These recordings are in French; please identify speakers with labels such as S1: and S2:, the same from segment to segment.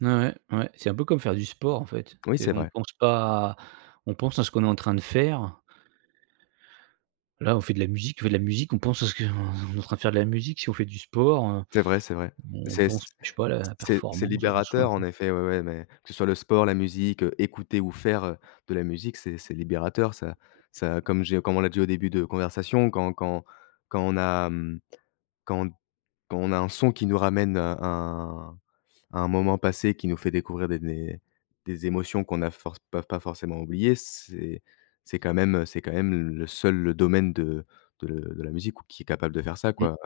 S1: Ouais, ouais, ouais. C'est un peu comme faire du sport en fait.
S2: Oui,
S1: C'est
S2: c'est
S1: qu'on
S2: vrai.
S1: pense pas à on pense à ce qu'on est en train de faire. Là, on fait de la musique, on fait de la musique, on pense à ce qu'on on est en train de faire de la musique. Si on fait du sport, heu,
S2: C'est vrai, c'est vrai.
S1: bon on
S2: C'est c
S1: pense, je sais pas, à la
S2: c'est c'est
S1: performance, heu, dont soi en
S2: libérateur en
S1: plus.
S2: effet ouais, ouais, mais que ce soit le sport, la musique, heu, écouter ou faire, heu, de la musique, c'est c'est libérateur. Ça ça comme j'ai comme on l'a dit au début de notre conversation, quand quand quand on a, mmh, quand quand on a un son qui nous ramène, heu, un à un moment passé, qui nous fait découvrir des des des émotions qu'on n'a force pas pas forcément oubliées, c'est c'est quand même, heu, c'est quand même le seul le domaine de de le de la musique ou qui est capable de faire ça
S1: Mmh.
S2: quoi.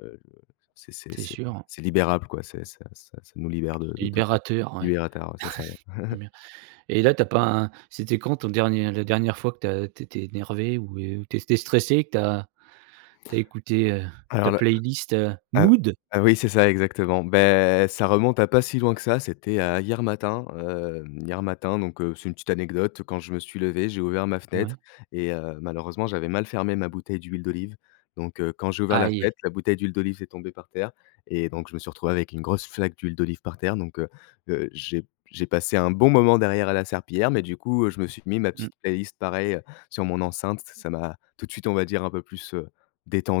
S2: Heu le c'est c'est
S1: C'est
S2: c'est c'est
S1: sûr.
S2: c'est libérable quoi, ça ça ça nous libère de
S1: C'est
S2: de tout ça.
S1: libérateur ouais.
S2: Libérata, ouais c'est ça ouais.
S1: En bien. Et là tu as pas un c'était quand ton dernier la dernière fois que tu as que tu étais énervé ou et ou tu é tu étais stressé et que tu as tu as écouté, heu, ta
S2: Alors là,
S1: playlist, heu,
S2: heu
S1: mood?
S2: heu heu, oui c'est ça exactement. Bah, ça remonte à pas si loin que ça. C'était, heu, hier matin, heu, hier matin donc, heu, c'est une petite anecdote. Quand je me suis levé j'ai ouvert ma fenêtre
S1: Ouais.
S2: et heu, malheureusement j'avais mal fermé ma bouteille d'huile d'olive. Donc, heu, quand j'ai ouvert la
S1: AÏe.
S2: fenêtre, la bouteille d'huile d'olive est tombée par terre et donc je me suis retrouvé avec une grosse flaque d'huile d'olive par terre. Donc, heu heu, j'ai p j'ai passé un bon moment derrière à la serpillière, mais du coup, heu, je me suis mis ma
S1: Mmh.
S2: petite playlist pareil sur mon enceinte. Ç ça m'a tout de suite on va dire un peu plus, heu,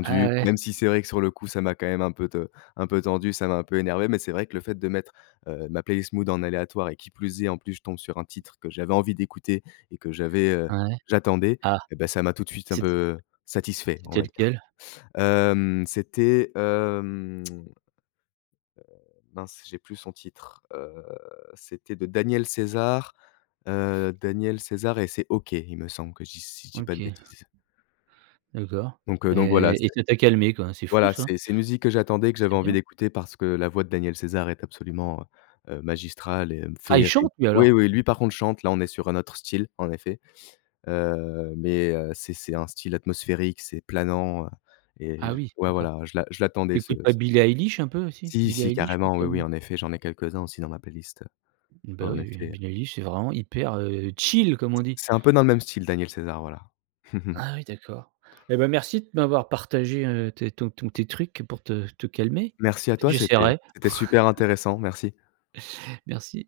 S1: Ah ouais.
S2: même si c'est vrai que sur le coup ça m'a quand même un peu t un peu tendu, ça m'a un peu énervé, mais c'est vrai que le fait de mettre, heu, ma playlist mood en aléatoire et qui plus est, en plus je tombe sur un titre que j'avais envie d'écouter et que j'avais, heu,
S1: Ah ouais?
S2: j'attendais
S1: Ah.
S2: et bah ça m'a tout de suite un
S1: C'est t
S2: peu, satisfait
S1: c'est
S2: on va
S1: tel
S2: dire.
S1: quel?
S2: Hem c'était, hem, heu, mince, j'ai plus son titre. Heu, c'était de Daniel César, heu, Daniel César et c'est «OK», il me semble que je dis si je dis pas de
S1: OK.
S2: bêtises.
S1: D'accord.
S2: Donc, heu, donc voilà,
S1: Et et
S2: c'est
S1: ça t'a calmé quoi. C'est fou
S2: voilà,
S1: ça.
S2: c'est c'est une musique que j'attendais, que
S1: C'est
S2: j'avais envie
S1: bien.
S2: d'écouter, parce que la voix de Daniel César est absolument, heu heu, magistrale et
S1: Ah il
S2: féérique
S1: chante lui
S2: oui,
S1: alors?
S2: oui, lui par contre chante, là on est sur un autre style, en effet. Heu, mais, heu, c'est c'est un style atmosphérique, c'est planant, heu et
S1: Ah
S2: je
S1: oui
S2: ouais
S1: d'accord.
S2: voilà, je l'a je l'attendais
S1: Tu
S2: ce
S1: écoutes pas
S2: ce
S1: Billie Eilish un peu aussi?
S2: Si,
S1: Billie
S2: si
S1: Eilish pour
S2: carrément.
S1: te
S2: Oui, oui
S1: calmer.
S2: en effet j'en ai quelques-uns aussi dans ma playlist, heu,
S1: Bah
S2: en
S1: oui, oui,
S2: effet.
S1: Billie Eilish c'est vraiment hyper, heu, chill comme on dit.
S2: C'est un peu dans le même style Daniel César. Voilà.
S1: Ah oui d'accord et bah merci de m'avoir partagé, heu, tes ton ton tes trucs pour te te calmer.
S2: Merci à
S1: Peut être que
S2: toi. C'était
S1: j'essaierai.
S2: c'était super intéressant, merci.
S1: Merci.